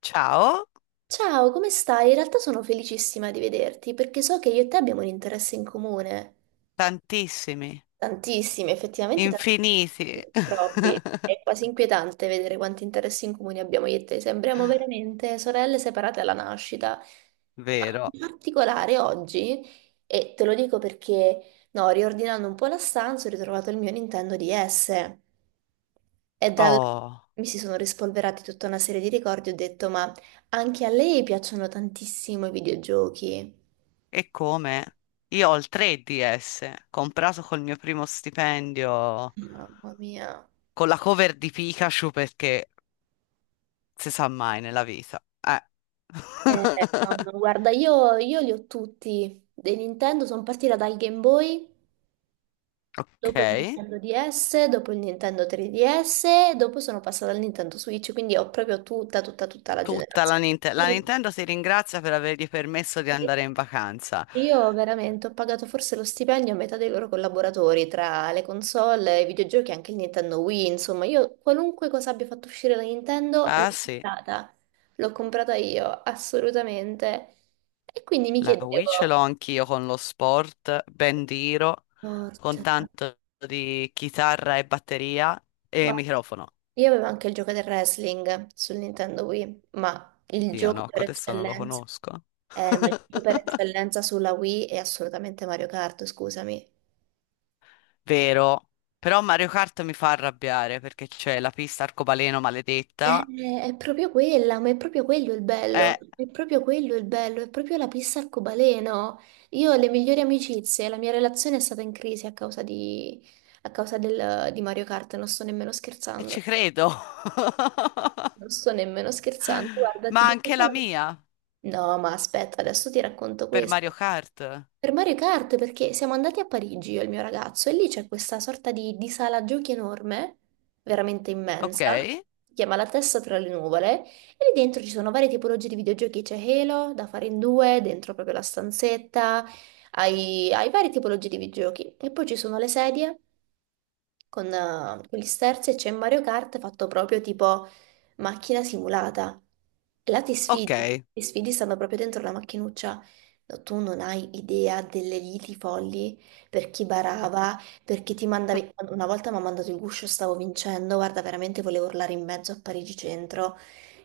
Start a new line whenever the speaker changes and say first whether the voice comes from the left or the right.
left: Ciao,
right: Ciao, come stai? In realtà sono felicissima di vederti perché so che io e te abbiamo un interesse in comune.
left: tantissimi,
right: Tantissimi, effettivamente
left: infiniti.
right: tantissimi, troppi. È quasi inquietante vedere quanti interessi in comune abbiamo io e te. Sembriamo veramente sorelle separate alla nascita.
left: Vero.
right: In particolare oggi, e te lo dico perché, no, riordinando un po' la stanza, ho ritrovato il mio Nintendo DS. E dal...
left: Oh,
right: Mi si sono rispolverati tutta una serie di ricordi. Ho detto, ma anche a lei piacciono tantissimo i videogiochi.
left: e come? Io ho il 3DS, comprato col mio primo stipendio,
right: Mamma mia.
left: con la cover di Pikachu perché si sa mai nella vita.
right: Eh, no, no, guarda, io li ho tutti. Dei Nintendo sono partita dal Game Boy.
left: Ok.
right: Dopo il Nintendo DS, dopo il Nintendo 3DS, dopo sono passata al Nintendo Switch, quindi ho proprio tutta, tutta, tutta la
left: Tutta la
right: generazione.
left: Nintendo. La
right: Tutta.
left: Nintendo ti ringrazia per avergli permesso di andare in vacanza.
right: Io veramente ho pagato forse lo stipendio a metà dei loro collaboratori, tra le console, i videogiochi e anche il Nintendo Wii, insomma, io qualunque cosa abbia fatto uscire la Nintendo
left: Ah, sì.
right: l'ho comprata io, assolutamente. E quindi mi
left: La Wii ce l'ho
right: chiedevo,
left: anch'io con lo sport, ben diro, con
right: porca.
left: tanto di chitarra e batteria e
right: Guarda,
left: microfono.
right: io avevo anche il gioco del wrestling sul Nintendo Wii,
left: Oddio, no, adesso non lo conosco.
right: ma il gioco per eccellenza sulla Wii è assolutamente Mario Kart, scusami.
left: Vero. Però Mario Kart mi fa arrabbiare perché c'è la pista arcobaleno maledetta.
right: È proprio quella, ma è proprio quello il
left: Eh,
right: bello, è proprio quello il bello, è proprio la pista arcobaleno. Io ho le migliori amicizie, la mia relazione è stata in crisi a causa di, a causa del- di Mario Kart, non sto nemmeno
left: e
right: scherzando.
left: ci credo.
right: Non sto nemmeno scherzando, guarda, ti
left: Ma
right: dico
left: anche la
right: solo...
left: mia
right: No, ma aspetta, adesso ti racconto
left: per
right: questo.
left: Mario Kart.
right: Per Mario Kart, perché siamo andati a Parigi io e il mio ragazzo e lì c'è questa sorta di sala giochi enorme, veramente
left: Ok,
right: immensa, si chiama La testa tra le nuvole, e lì dentro ci sono varie tipologie di videogiochi, c'è Halo da fare in due, dentro proprio la stanzetta, hai varie tipologie di videogiochi e poi ci sono le sedie con gli sterzi e c'è Mario Kart fatto proprio tipo macchina simulata. E là ti sfidi,
left: ok.
right: ti sfidi stando proprio dentro la macchinuzza. No, tu non hai idea delle liti folli per chi barava, per chi ti mandavi. Una volta mi ha mandato il guscio, stavo vincendo, guarda, veramente volevo urlare in mezzo a Parigi Centro.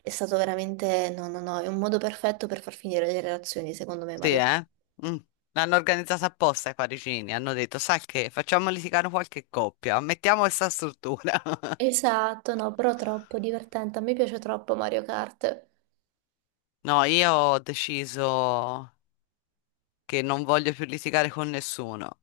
right: È stato veramente, no, no, no, è un modo perfetto per far finire le relazioni, secondo me,
left: Sì,
right: Mario.
left: eh? Mm. L'hanno organizzata apposta i parigini. Hanno detto, sai che, facciamo litigare qualche coppia, mettiamo questa struttura.
right: Esatto, no, però troppo divertente. A me piace troppo Mario Kart.
left: No, io ho deciso che non voglio più litigare con nessuno.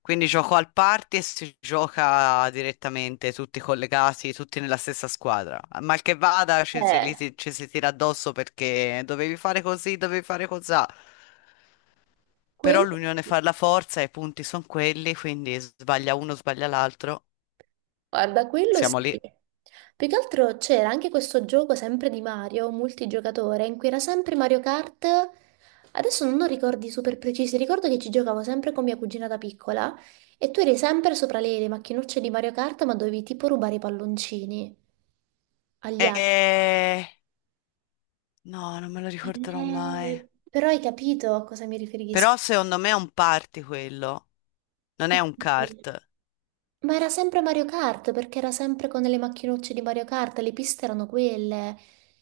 left: Quindi gioco al party e si gioca direttamente, tutti collegati, tutti nella stessa squadra. Mal che vada,
right: Eh.
left: ci si tira addosso perché dovevi fare così, dovevi fare cos'ha. Però
right: Quello,
left: l'unione fa la forza, i punti sono quelli, quindi sbaglia uno, sbaglia l'altro.
right: guarda, quello sì.
left: Siamo lì.
right: Più che altro c'era anche questo gioco sempre di Mario, multigiocatore, in cui era sempre Mario Kart. Adesso non ho ricordi super precisi, ricordo che ci giocavo sempre con mia cugina da piccola e tu eri sempre sopra le macchinocce di Mario Kart, ma dovevi tipo rubare i palloncini agli altri.
left: Eh, no, non me lo ricorderò mai.
right: Però hai capito a cosa mi riferisco?
left: Però secondo me è un party quello, non è un
right: Sì.
left: kart.
right: Ma era sempre Mario Kart perché era sempre con le macchinucce di Mario Kart, le piste erano quelle.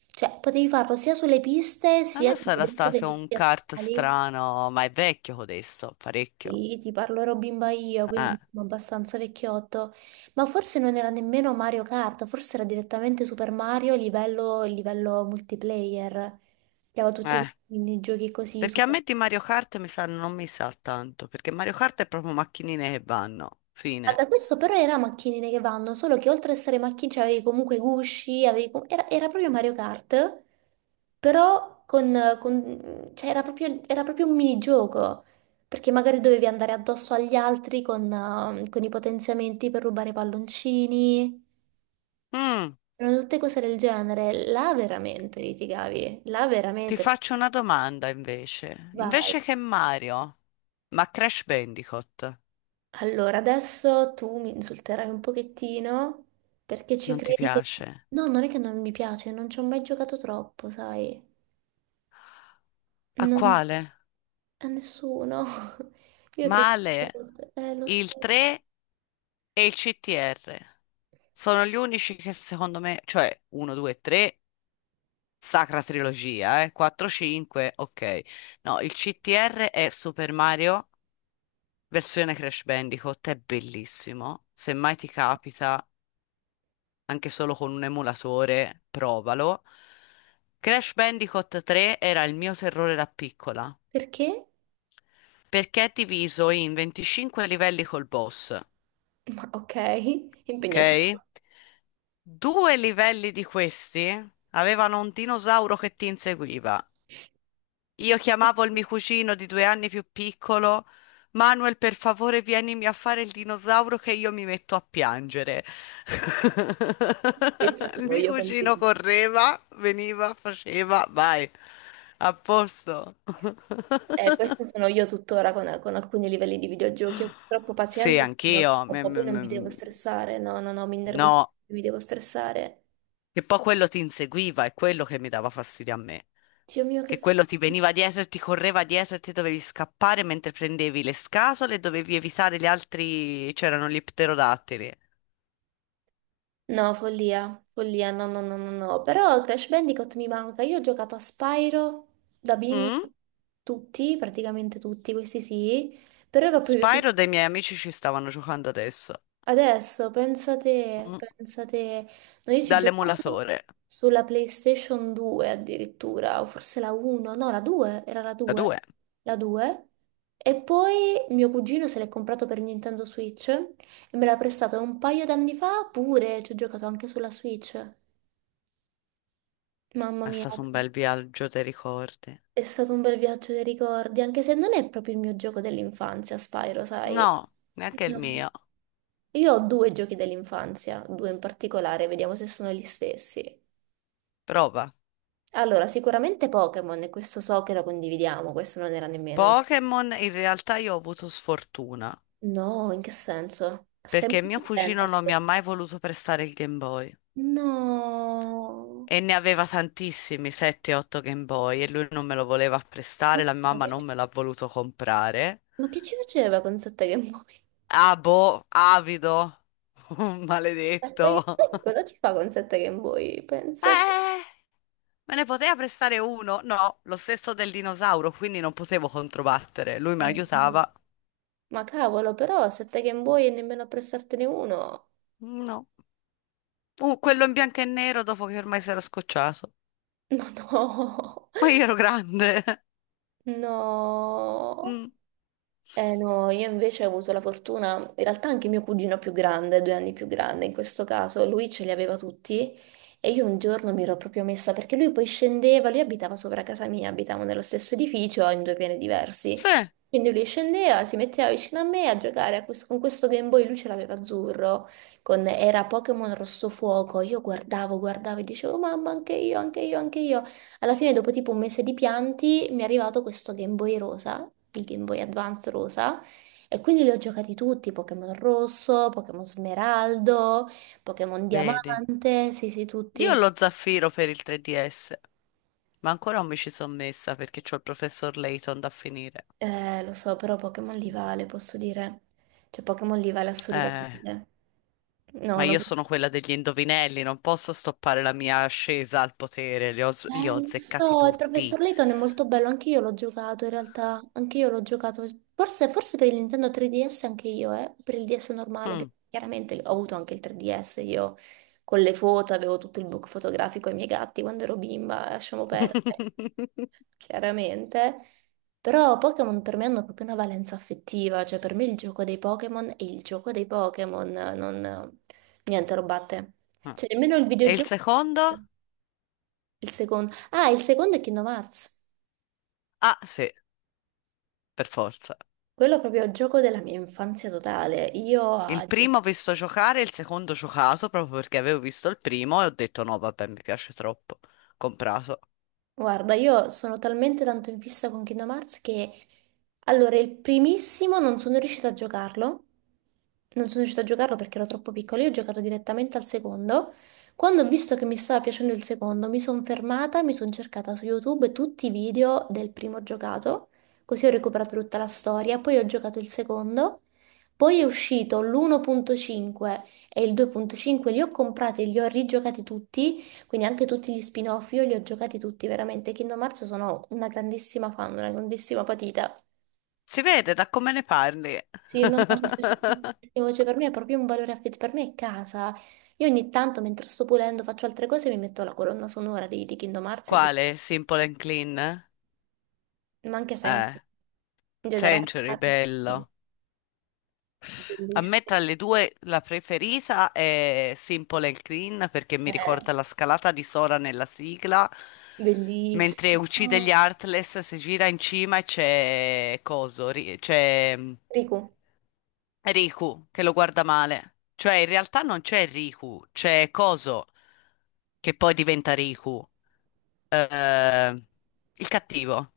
right: Cioè, potevi farlo sia sulle piste sia
left: Allora
right: tipo
left: sarà
right: dentro
left: stato
right: degli
left: un kart
right: spiazzali.
left: strano, ma è vecchio codesto, parecchio.
right: Sì, ti parlo ero bimba io, quindi
left: Eh,
right: insomma, abbastanza vecchiotto. Ma forse non era nemmeno Mario Kart, forse era direttamente Super Mario livello multiplayer. Che aveva tutti
left: eh.
right: i giochi così
left: Perché a
right: super.
left: me di Mario Kart mi sa, non mi sa tanto, perché Mario Kart è proprio macchinine che vanno,
right: Ah, da
left: fine.
right: questo però era macchinine che vanno, solo che oltre a essere macchine, cioè, avevi comunque gusci, era proprio Mario Kart. però con, cioè, era proprio un minigioco, perché magari dovevi andare addosso agli altri con i potenziamenti per rubare i palloncini,
left: Mm,
right: erano tutte cose del genere. Là veramente litigavi, là
left: Ti
right: veramente
left: faccio una domanda invece.
right: vai.
left: Invece che Mario, ma Crash Bandicoot
right: Allora, adesso tu mi insulterai un pochettino perché ci
left: non ti
right: credi che...
left: piace?
right: No, non è che non mi piace, non ci ho mai giocato troppo, sai.
left: A
right: Non...
left: quale?
right: A nessuno. Io credo...
left: Male,
right: Lo so.
left: il 3 e il CTR. Sono gli unici che secondo me, cioè 1, 2, 3, sacra trilogia, eh? 4, 5, ok. No, il CTR è Super Mario, versione Crash Bandicoot, è bellissimo. Se mai ti capita, anche solo con un emulatore, provalo. Crash Bandicoot 3 era il mio terrore da piccola,
right: Perché?
left: perché è diviso in 25 livelli col boss.
right: Ok,
left: Ok?
right: impegnativo.
left: Due livelli di questi avevano un dinosauro che ti inseguiva. Io chiamavo il mio cugino di due anni più piccolo, Manuel, per favore, vienimi a fare il dinosauro che io mi metto a piangere.
right: Questa
left: Il
right: sono
left: mio
right: io con i
left: cugino
right: video-
left: correva, veniva, faceva, vai, a posto.
right: Questa sono io tuttora con alcuni livelli di videogiochi. Io purtroppo
left: Sì,
right: pazienza, ne ho
left: anch'io. Mm,
right: troppa, poi non
left: mm,
right: mi devo
left: mm.
right: stressare. No, no, no, mi innervosisco,
left: No,
right: mi devo stressare.
left: che poi quello ti inseguiva, è quello che mi dava fastidio a me.
right: Dio mio, che
left: Che quello ti
right: fastidio.
left: veniva dietro e ti correva dietro e te dovevi scappare mentre prendevi le scatole e dovevi evitare gli altri. C'erano gli pterodattili.
right: No, follia, follia, no, no, no, no, no. Però Crash Bandicoot mi manca. Io ho giocato a Spyro da bimba,
left: Mm?
right: tutti, praticamente tutti, questi sì. Però ero proprio
left: Spyro dei miei amici ci stavano giocando adesso.
right: Adesso, pensate,
left: Mm.
right: pensate, noi ci giocavamo
left: Dall'emulatore.
right: sulla PlayStation 2 addirittura, o forse la 1, no, la 2, era la
left: Da
right: 2,
left: due.
right: la 2. E poi mio cugino se l'è comprato per Nintendo Switch e me l'ha prestato un paio d'anni fa pure, ci ho giocato anche sulla Switch. Mamma
left: È
right: mia,
left: stato un bel viaggio, te ricordi?
right: è stato un bel viaggio dei ricordi, anche se non è proprio il mio gioco dell'infanzia, Spyro, sai?
left: No, neanche il
right: No.
left: mio.
right: Io ho due giochi dell'infanzia, due in particolare, vediamo se sono gli stessi.
left: Prova.
right: Allora, sicuramente Pokémon, e questo so che lo condividiamo, questo non era nemmeno...
left: Pokémon, in realtà io ho avuto sfortuna,
right: No, in che senso? Stai
left: perché mio
right: molto
left: cugino
right: attenta.
left: non mi ha mai voluto prestare il Game Boy.
right: No.
left: E ne aveva tantissimi, 7-8 Game Boy, e lui non me lo voleva prestare, la mia
right: Ma
left: mamma
right: che,
left: non me l'ha voluto comprare.
right: ma che ci faceva con sette Game Boy?
left: Ah, boh, avido,
right: Sette Game
left: maledetto.
right: Boy? Cosa ci fa con sette Game Boy? Pensate.
left: Eh, me ne poteva prestare uno? No, lo stesso del dinosauro, quindi non potevo controbattere. Lui mi
right: No.
left: aiutava.
right: Ma cavolo, però sette Game Boy e nemmeno a prestartene uno.
left: No. Quello in bianco e nero dopo che ormai si era scocciato.
right: Ma no.
left: Ma io ero grande.
right: No.
left: Mm,
right: Eh no, io invece ho avuto la fortuna, in realtà anche mio cugino più grande, 2 anni più grande in questo caso, lui ce li aveva tutti e io un giorno mi ero proprio messa perché lui poi scendeva, lui abitava sopra casa mia, abitavamo nello stesso edificio in due piani diversi
left: sì,
right: quindi lui scendeva, si metteva vicino a me a giocare a con questo Game Boy, lui ce l'aveva azzurro, era Pokémon Rosso Fuoco, io guardavo e dicevo mamma anche io, anche io, anche io. Alla fine dopo tipo un mese di pianti mi è arrivato questo Game Boy rosa, il Game Boy Advance rosa, e quindi li ho giocati tutti, Pokémon Rosso, Pokémon Smeraldo, Pokémon
left: vedi.
right: Diamante, sì sì
left: Io ho
right: tutti.
left: lo zaffiro per il 3DS. Ma ancora non mi ci sono messa perché c'ho il professor Layton da finire.
right: Lo so, però Pokémon li vale, posso dire. Cioè, Pokémon li vale
left: Eh,
right: assolutamente. No,
left: ma
right: non...
left: io sono quella degli indovinelli, non posso stoppare la mia ascesa al potere, li ho
right: Lo
left: azzeccati
right: so, il
left: tutti.
right: professor Layton è molto bello, anche io l'ho giocato, forse per il Nintendo 3DS anche io, per il DS normale,
left: Mm.
right: perché chiaramente ho avuto anche il 3DS, io con le foto avevo tutto il book fotografico ai miei gatti quando ero bimba, lasciamo perdere. Chiaramente. Però Pokémon per me hanno proprio una valenza affettiva, cioè per me il gioco dei Pokémon è il gioco dei Pokémon, non... niente lo batte.
left: Ah.
right: Cioè nemmeno il
left: E il
right: videogioco,
left: secondo?
right: il secondo. Ah, il secondo è Kingdom Hearts,
left: Ah, sì, per forza.
right: quello è proprio il gioco della mia infanzia totale. Io a
left: Il primo ho visto giocare, il secondo ho giocato proprio perché avevo visto il primo e ho detto no, vabbè, mi piace troppo. Comprato.
right: Guarda, io sono talmente tanto in fissa con Kingdom Hearts che allora il primissimo non sono riuscita a giocarlo, non sono riuscita a giocarlo perché ero troppo piccola, io ho giocato direttamente al secondo. Quando ho visto che mi stava piacendo il secondo, mi sono fermata, mi sono cercata su YouTube tutti i video del primo giocato, così ho recuperato tutta la storia, poi ho giocato il secondo, poi è uscito l'1.5 e il 2.5, li ho comprati e li ho rigiocati tutti quindi anche tutti gli spin-off, io li ho giocati tutti, veramente. Kingdom Hearts sono una grandissima fan, una grandissima patita.
left: Si vede da come ne parli.
right: Sì, no, no, mi piace tantissimo, cioè per me è proprio un valore affettivo, per me è casa. Io ogni tanto, mentre sto pulendo, faccio altre cose, mi metto la colonna sonora di Kingdom Hearts, e di...
left: Quale? Simple and Clean?
right: ma anche
left: Eh.
right: sempre, in generale.
left: Century,
right: Sì.
left: bello. A me
right: Bellissimo.
left: tra le due la preferita è Simple and Clean perché mi
right: Eh,
left: ricorda la scalata di Sora nella sigla, mentre uccide gli
right: Bellissimo.
left: Heartless, si gira in cima e c'è Coso, c'è
right: Riku,
left: Riku che lo guarda male. Cioè in realtà non c'è Riku, c'è Coso che poi diventa Riku, eh, il cattivo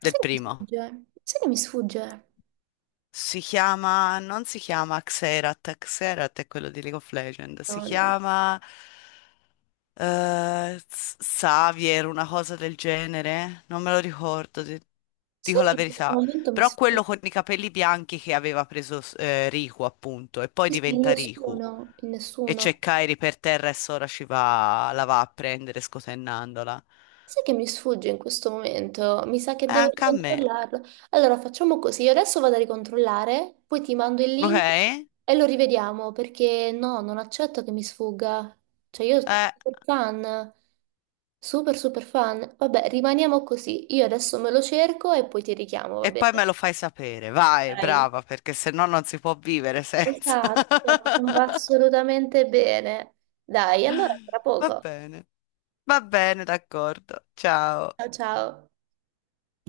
left: del
right: sai che mi
left: primo.
right: sfugge? Sai che mi sfugge?
left: Si chiama, non si chiama Xerath, Xerath è quello di League of Legends, si
right: No, no.
left: chiama Xavier, una cosa del genere, non me lo ricordo,
right: Sai
left: dico la
right: che in questo
left: verità,
right: momento mi
left: però
right: sfugge?
left: quello con i capelli bianchi che aveva preso Riku appunto e poi
right: Sì, sì,
left: diventa Riku
right: nessuno, in
left: e
right: nessuno.
left: c'è Kairi per terra e Sora ci va, la va a prendere scotennandola.
right: Sai che mi sfugge in questo momento? Mi sa che devo
left: Anche a me,
right: ricontrollarlo. Allora facciamo così, io adesso vado a ricontrollare, poi ti mando il link
left: ok?
right: e lo rivediamo perché no, non accetto che mi sfugga. Cioè io sono
left: Eh.
right: super fan, super super fan. Vabbè, rimaniamo così. Io adesso me lo cerco e poi ti richiamo, va
left: E
right: bene?
left: poi me lo fai sapere, vai,
right: Dai.
left: brava, perché se no non si può vivere senza.
right: Esatto, no, non va assolutamente bene. Dai, allora tra
left: Va
right: poco.
left: bene, va bene, d'accordo. Ciao.
right: Ciao ciao.